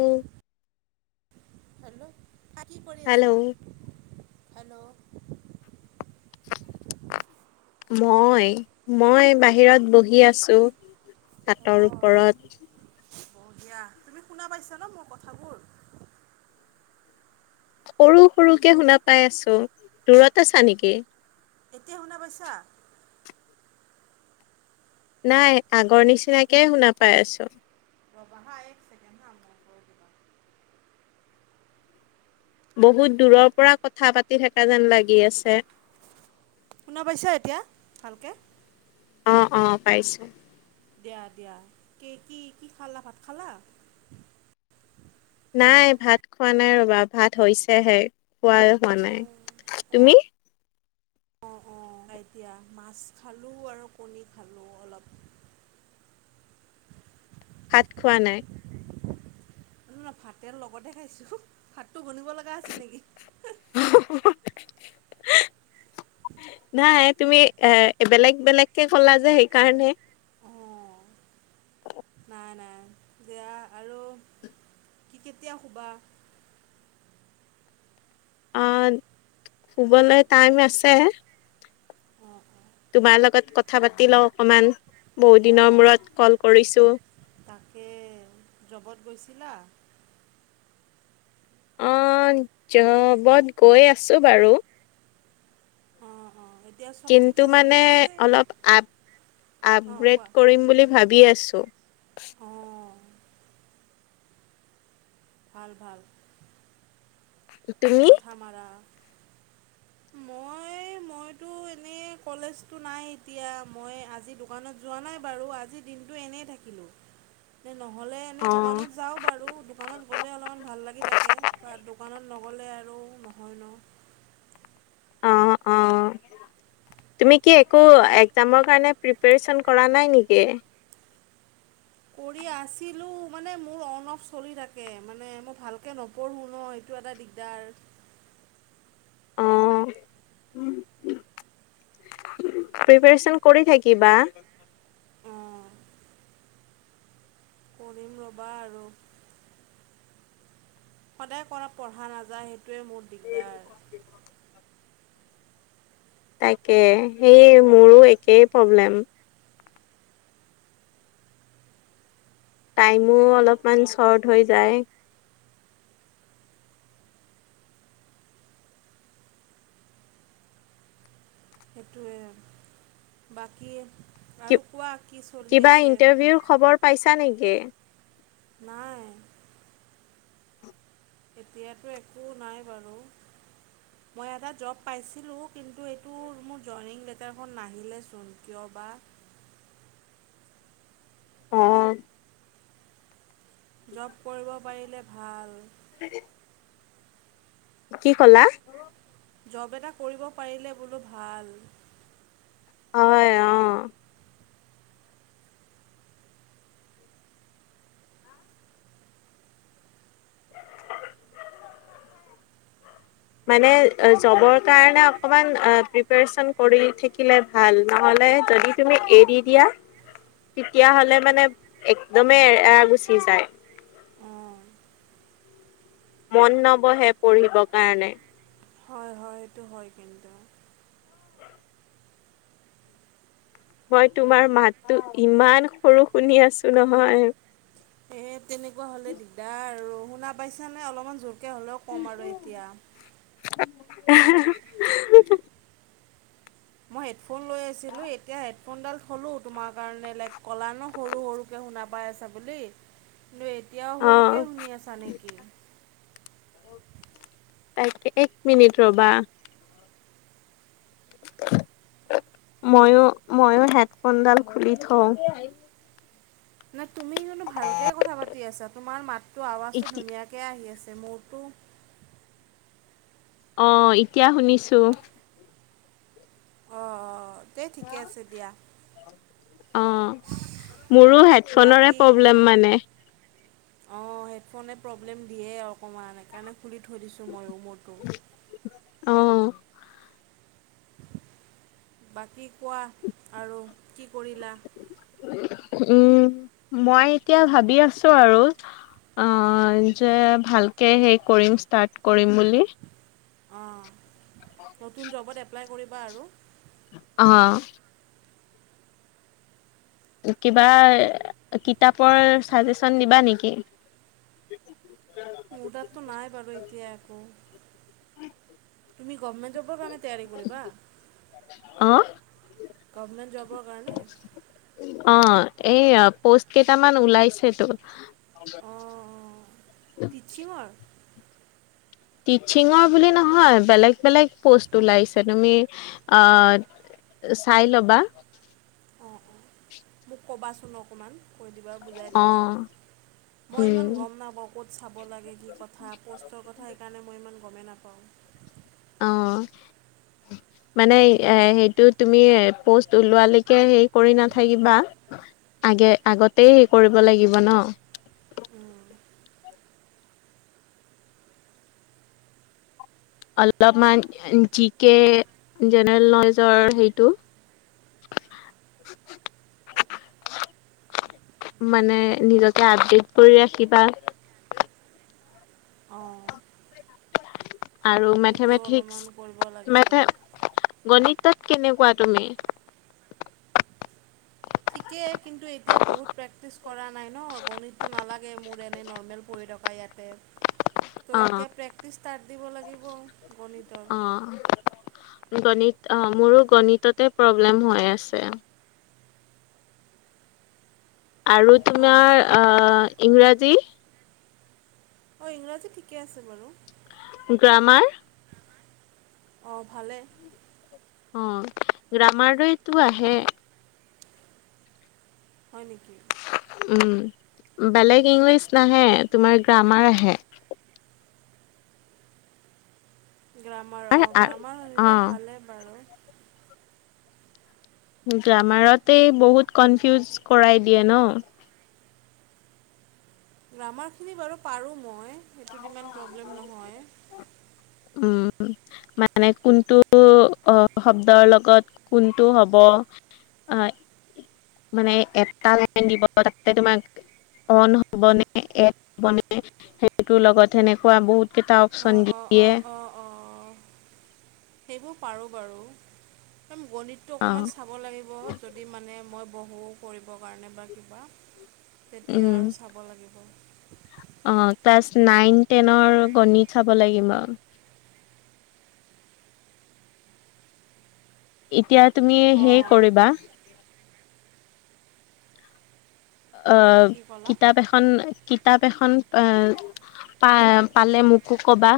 উম' hello, কা কি কৰি হেল্ল' আছা হেল্ল'। মই মই এই বাহিৰত বহি আছো। চাতৰ ওপৰত। হব দিয়া। তুমি শুনা পাইছা ন' মোৰ কথাবোৰ। সৰু সৰুকে শুনা পাই আছো দূৰত আছা নেকি। এতিয়া শুনা পাইছা। নাই আগৰ নিচিনাকে শুনা পাই আছো। ৰ'বাহাঁ এই- বহুত দূৰৰ পৰা কথা পাতি থাকা যেন লাগি আছে। শুনা পাইছা এতিয়া ভালকে। অ', অ', পাইছোঁ। দিয়া দিয়া, কে কি কি খালা ভাত খালা? নাই ভাত খোৱা নাই ৰ'বা ভাত হৈছেহে, খোৱাই হোৱা নাই, তুমি? অ', অ', এতিয়া মাছ খালো আৰু কণী খালো অলপ। ভাত খোৱা নাই? ন ভাতেৰ লগতে খাইছোঁ, ভাতটো গনিব লগা আছিল নেকি? [unintelligible] নাই তুমি এ বেলেগ বেলেগকে ক'লা যে সেইকাৰণে। অঁ [inaudible] নাই নাই দিয়া আৰু কি কেতিয়া শুবা? অ' শুবলে টাইম আছে। অঁ। তোমাৰ লগত কথা পাতি লওঁ অকণমান, বহুদিনৰ অঁ মূৰত ক'ল কৰিছোঁ। তাকে, জবত গৈছিলা? অঁ জবত গৈ আছোঁ বাৰু। অঁ অঁ', সেই কিন্তু মানে অলপ আপ অঁ আপগ্ৰেড কোৱা কৰিম বুলি ভাবি আছোঁ। অঁ ভাল ভাল। তুমি মাথা মৰা। মই মইতো এনেই কলেজটো নাই এতিয়া মই আজি দো দোকানত যোৱা নাই বাৰু আজি দিনটো এনেই থাকিলোঁ, নহ'লে অ এনেই দোকানত যাওঁ বাৰু দোকানত গ'লে অলপ ভাল লাগি থাকে, বা দোকানত নগলে আৰু নহয় ন'। অ [inaudible] তুমি কি একো একজামৰ কাৰণে প্ৰিপেৰেচন কৰা নাই নেকি? কৰি আছিলো মানে মোৰ অন অফ চলি থাকে মানে মই ভালকে নপ নপঢ়ো ন এইটো এটা দিগদাৰ। অঁ। প্ৰিপেৰেচন কৰি থাকিবা। অঁ কৰিম ৰবা আৰু। সদায় কৰা পঢ়া নাযায় সেইটোৱে মোৰ দিগদাৰ। তাকে সেই মোৰো একেই প্ৰব্লেম। টাইমো অলপমান চৰ্ট হৈ যায়। সেইটোৱে বাকী আৰু কোৱা কি চলি আছে? বিও খবৰ পাইছা নেকি? নাই। এতিয়াতো একো নাই বাৰু। মই এটা জব পাইছিলোঁ কিন্তু এইটো মোৰ জইনিং লেটাৰখন নাহিলেচোন, কিয় বা? অঁ। জব কৰিব পাৰিলে ভাল। [unintelligible] কি কলা? জব এটা কৰিব পাৰিলে বোলো ভাল। হয় অ। মানে জবৰ কাৰণে অকণমান প্ৰিপেৰচন কৰি থাকিলে ভাল নহ'লে যদি তুমি এৰি দিয়া তেতিয়া হলে মানে একদমেই এৰা গুচি যায় অঁ মন নবহে পঢ়িবৰ কাৰণে হয় হয় সেইটো হয় কিন্তু মই তোমাৰ মাততো ইমান সৰু শুনি আছো নহয় এই তেনেকুৱা হ'লে দিগদাৰ আৰু শুনা পাইছানে অলপমান জোৰকৈ হ'লেও ক'ম আৰু এতিয়া [unintelligible] মই হেডফোন লৈ আছিলোঁ এতিয়া হেডফোনডাল থ'লোঁ তোমাৰ কাৰণে লাইক কলা ন সৰু সৰুকৈ শুনা পাই আছা বুলি কিন্তু এতিয়াও অ' সৰুকে শুনি আছা নেকি তাকে এক মিনিট ৰবা মইও ময়ো হেডফোনডাল খুলি থওঁ নে তুমি কিন্তো ভালকৈ কথা পাতি আছা তোমাৰ মাতটো আৱাজটো এতি ধুনীয়াকৈ আহি আছে মোৰতো অ এতিয়া শুনিছোঁ অঁ অঁ তে ঠিকে আছে দিয়া অ মোৰো হেডফোনৰে বাকী প্ৰব্লেম মানে অঁ হেডফোনে প্ৰব্লেম দিয়ে আৰু অকণমান সেইকাৰণে খুলি থৈ দিছোঁ ময়ো মোৰটো অ বাকী কোৱা আৰু কি কৰিলা উম মই এতিয়া ভাবি আছো আৰু অ যে ভালকৈ সেই কৰিম ষ্টাৰ্ট কৰিম বুলি অঁ নতুন জবত এপ্লাই কৰিবা আৰু অ কিবা কিতাপৰ ছাজেচন দিবা নেকি মোৰ তাতটো নাই বাৰু এতিয়া একো তুমি গভমেণ্ট জবৰ কাৰণে তৈয়াৰি কৰিবা অ গভমেণ্ট জবৰ কাৰণে অ এই পোষ্ট কেইটামান ওলাইছেতো অ অঁঁ টিচিঙৰ টিচিঙৰ বুলি নহয় বেলেগ বেলেগ প'ষ্ট ওলাইছে তুমি অ চাই ল'বা অঁ অঁ মোক ক'বাচোন অকণমান কৈ দিবা বুজাই দিবা অ' মই উম। ইমান গম নাপাওঁ ক'ত চাব লাগে কি কথা প'ষ্টৰ কথা সেইকাৰণে মই ইমান গমেই নাপাওঁ অ [unintelligible] মানে এ সেইটো তুমি প'ষ্ট ওলোৱালৈকে হেৰি কৰি নাথাকিবা আগে আগতেই কৰিব লাগিব ন উম অলপমান জি কে জেনেৰেল নলেজৰ হেইটো [unintelligible] মানে নিজকে আপডেট কৰি ৰাখিবা অঁ আৰু সেইটো মেথেমেথিক্স অলপমান কৰিব লাগিব মেথে গণিতত কেনেকোৱা তুমি ঠিকে কিন্তু এতিয়া বহুত প্ৰেক্টিচ কৰা নাই ন গণিতটো নালাগে মোৰ এনে নৰ্মেল পঢ়ি থা পায় ইয়াতে ত' অ', এতিয়া প্ৰেক্টিচ ষ্টাৰ্ট দিব লাগিব গণিতৰ অ', গণিত অ মোৰো গণিততে প্ৰব্লেম হৈ আছে আৰু অঁ তোমাৰ অ ইংৰাজী অ ইংৰাজী ঠিকে আছে বাৰু গ্ৰামাৰ অ ভালে অ গ্ৰামাৰ দৰেতো আহে হয় নেকি উম বেলেগ ইংলিছ নাহে তোমাৰ গ্ৰামাৰ আহে গ্ৰামাৰ অ গ্ৰামাৰ আহিলে অ', ভালেই বাৰু গ্ৰামাৰতে বহুত কনফিউজ কৰাই দিয়ে ন গ্ৰামাৰখিনি বাৰু পাৰো মই সেইটোত ইমান প্ৰব্লেম নহয় উম মানে কোনটো অ শব্দৰ লগত কোনটো হ'ব অ মানে এটা লাইন দিব তাতে তোমাক অন হ'বনে এণ্ড হ'ব নে সেইটোৰ লগত সেনেকোৱা বহুত কেইটা অপচন অ দিয়ে অ অ সেইবোৰ পাৰো বাৰু একদম গণিত টো অ অকণমান চাব লাগিব যদি মানে মই বহো কৰিবৰ কাৰণে বা কিবা তেতিয়া উম আৰু চাব লাগিব অ ক্লাছ নাইন টেনৰ গণিত চাব লাগিব আৰু এতিয়া তুমি হেই অঁ কৰিবা অ কি ক'লা কিতাপ এখন এখন কিতাপ এখন এ পা পালে মোকো কবা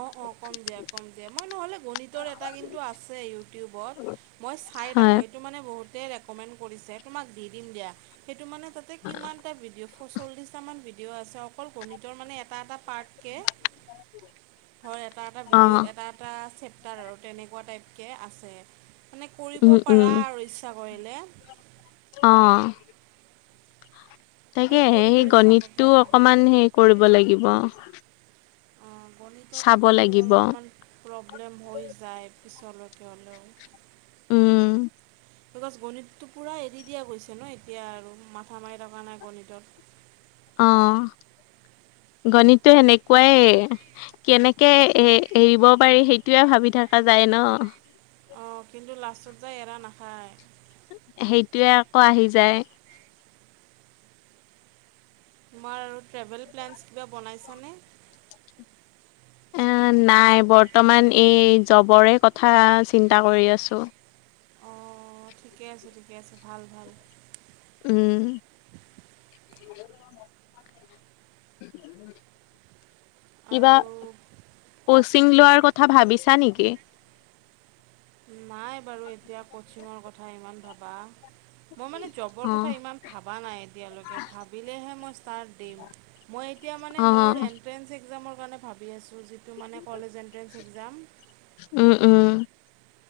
অ অ কম দিয়া কম দিয়া মই নহ'লে গণিতৰ এটা কিন্তু আছে ইউটিউবত মই চাই থাকো হয় এই সেইটোত মানে বহুতে এ কমেণ্ট কৰিছে তোমাক দি দিম দিয়া সেইটো মানে কিমানটা ভিডিঅ এশ চল্লিছটামান ভিডিঅ' আছে অকল গণিতৰ মানে এটা এটা পাৰ্টকে ধৰ এটা এটা অ ভিডিঅ'ত এটা এটা চেপ্টাৰ আৰু তেনেকোৱা টাইপকে আছে মানে কৰিব উম উম পাৰা আৰু ইচ্ছা কৰিলে অ তাকে আৰু কৰি সেই কৰি চাব গণিতটো পাৰা অকমান হেৰি কৰিব লাগিব অ গণিতত চাব কিন্তু লাগিব। অলপমান প্ৰব্লেম হৈ যায় পিছলৈকে হ'লেও উম বিকজ গণিতটো পুৰা এৰি দিয়া গৈছে ন এতিয়া আৰু মাথা মাৰি থকা নাই গণিতত অ গণিতটো সেনেকোৱাই কেনেকে এ এৰিব পাৰি সেইটোয়ে ভাবি থকা যায় ন অ কিন্তু লাষ্টত যায় এৰা নাখায় সেইটোয়ে আকৌ আহি যায় তোমাৰ আৰু ট্ৰেভেল প্লেনছ কিবা বনাইছানে? এ নাই বৰ্তমান এই জবৰে কথা চিন্তা কৰি আছো। অ' ঠিকে আছে ঠিকে আছে ভাল ভাল। উম কিবা আৰু কোৱা কচিং লোৱাৰ ক থা ভাবিছা নেকি? নাই বাৰু এতিয়া কচিঙৰ কথা ইমান ভাবা। মই মানে জবৰ অ কথা ইমান ভাবা নাই এতিয়ালৈকে ভাবিলেহে মই স্তাৰ্ত দিম। মই এতিয়া মানে অ মোৰ এণ্ট্ৰেঞ্চ এক্সামৰ কাৰণে ভাবি আছোঁ, যিটো মানে কলেজ এণ্ট্ৰেন্স এক্সাম। উম, উম।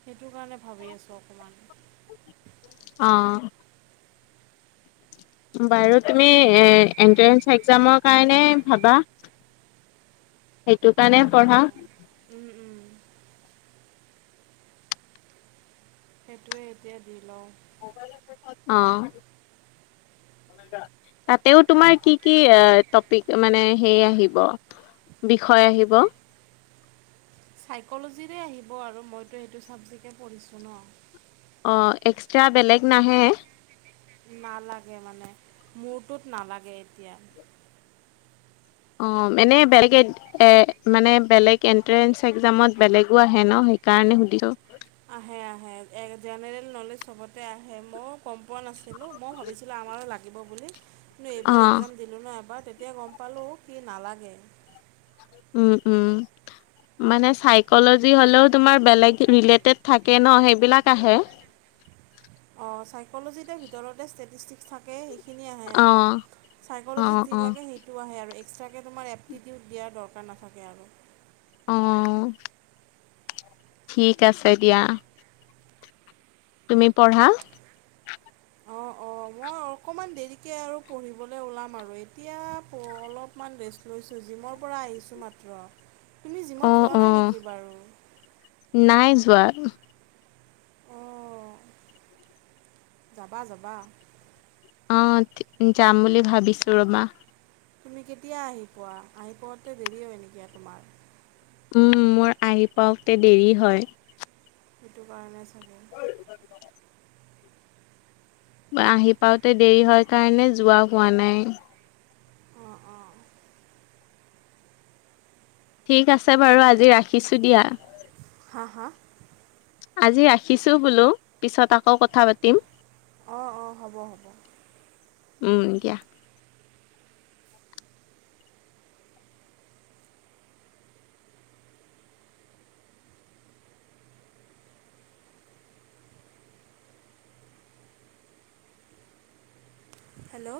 সেইটো কাৰণে ভাবি আছোঁ অকমান। অ। বাৰু তুমি এ এন্ট্ৰেস এক্জামৰ কাৰণে ভাবা? সেইটো কাৰণে তাকে। পঢ়া উম', উম, সেইটোৱে, এতিয়া দি লওঁ। অ'। তাতেও তোমাৰ কি কি এ টপিক মানে হে আহিব? বিষয় আহিব। চাইক'ল'জিৰে আহিব আৰু মইতো সেইটো ছাবজেক্টে পঢ়িছোঁ ন'। অঁ', এক্সট্ৰা বেলেগ নাহে? নালাগে মানে, মোৰটোত নালাগে এতিয়া। অ', এনেই বেলেগে এ মানে বেলেগ এণ্ট্ৰেঞ্চ একজামত বেলেগো আহে ন', সেইকাৰণে সুধিছোঁ। আহে আহে। জেনেৰেল নলেজ চবতে আহে মও গম পোৱা নাছিলোঁ। মও ভাবিছিলোঁ আমাৰো লাগে। লাগিব বুলি কিন্তু অ এইবাৰ এক্সাম দিলোঁ ন' এবাৰ, তেতিয়া গম পালোঁ সি নালাগে। উম', উম' মানে চাইকলজি হ'লেও তোমাৰ বেলেগ ৰিলেটেড থাকে ন', সেইবিলাক আহে। অঁ', চাইক'লজিতে ভিতৰতে ষ্টেটিষ্টিক থাকে সেইখিনি আহে অ আৰু অ চাইক'লজিত যি অ লাগে সেই টো আহে আৰু এক্সট্ৰাকৈ তোমাৰ এপ্টিটিউড দিয়াৰ দৰকাৰ নাথাকে আৰু। অ', ঠিক আছে দিয়া। তুমি পঢ়া। অ', অ' ম মই অকণমান দেৰিকে আৰু পঢ়িবলে ওলাম আৰু এতিয়া প অলপমান ৰেষ্ট লৈছোঁ। জিমৰ পৰা আহিছোঁ মাত্ৰ। তুমি অ জিমত যোৱা অ নাই নেকি বাৰু? নাই যোৱা। অঁ যাবা, যাবা। অঁ', যাম বুলি ভাবিছোঁ ৰ'বা। তুমি কেতিয়া আহি পোৱা? আহি পোৱাতে দেৰি হয় নেকি তোমাৰ? উম, মোৰ আহি পাওঁতে দেৰি হয়। সেইটো কাৰণে চাগে। আহি পাওঁতে দেৰি হয় কাৰণে যোৱা হোৱা নাই। অঁ', অঁ' ঠিক আছে বাৰু, আজি ৰাখিছোঁ দিয়া। হা, হা? আজি ৰাখিছোঁ বোলো, পিছত আকৌ কথা পাতিম। অঁ', অঁ', হ'ব, হ'ব। উম, দিয়া। হেল্ল'।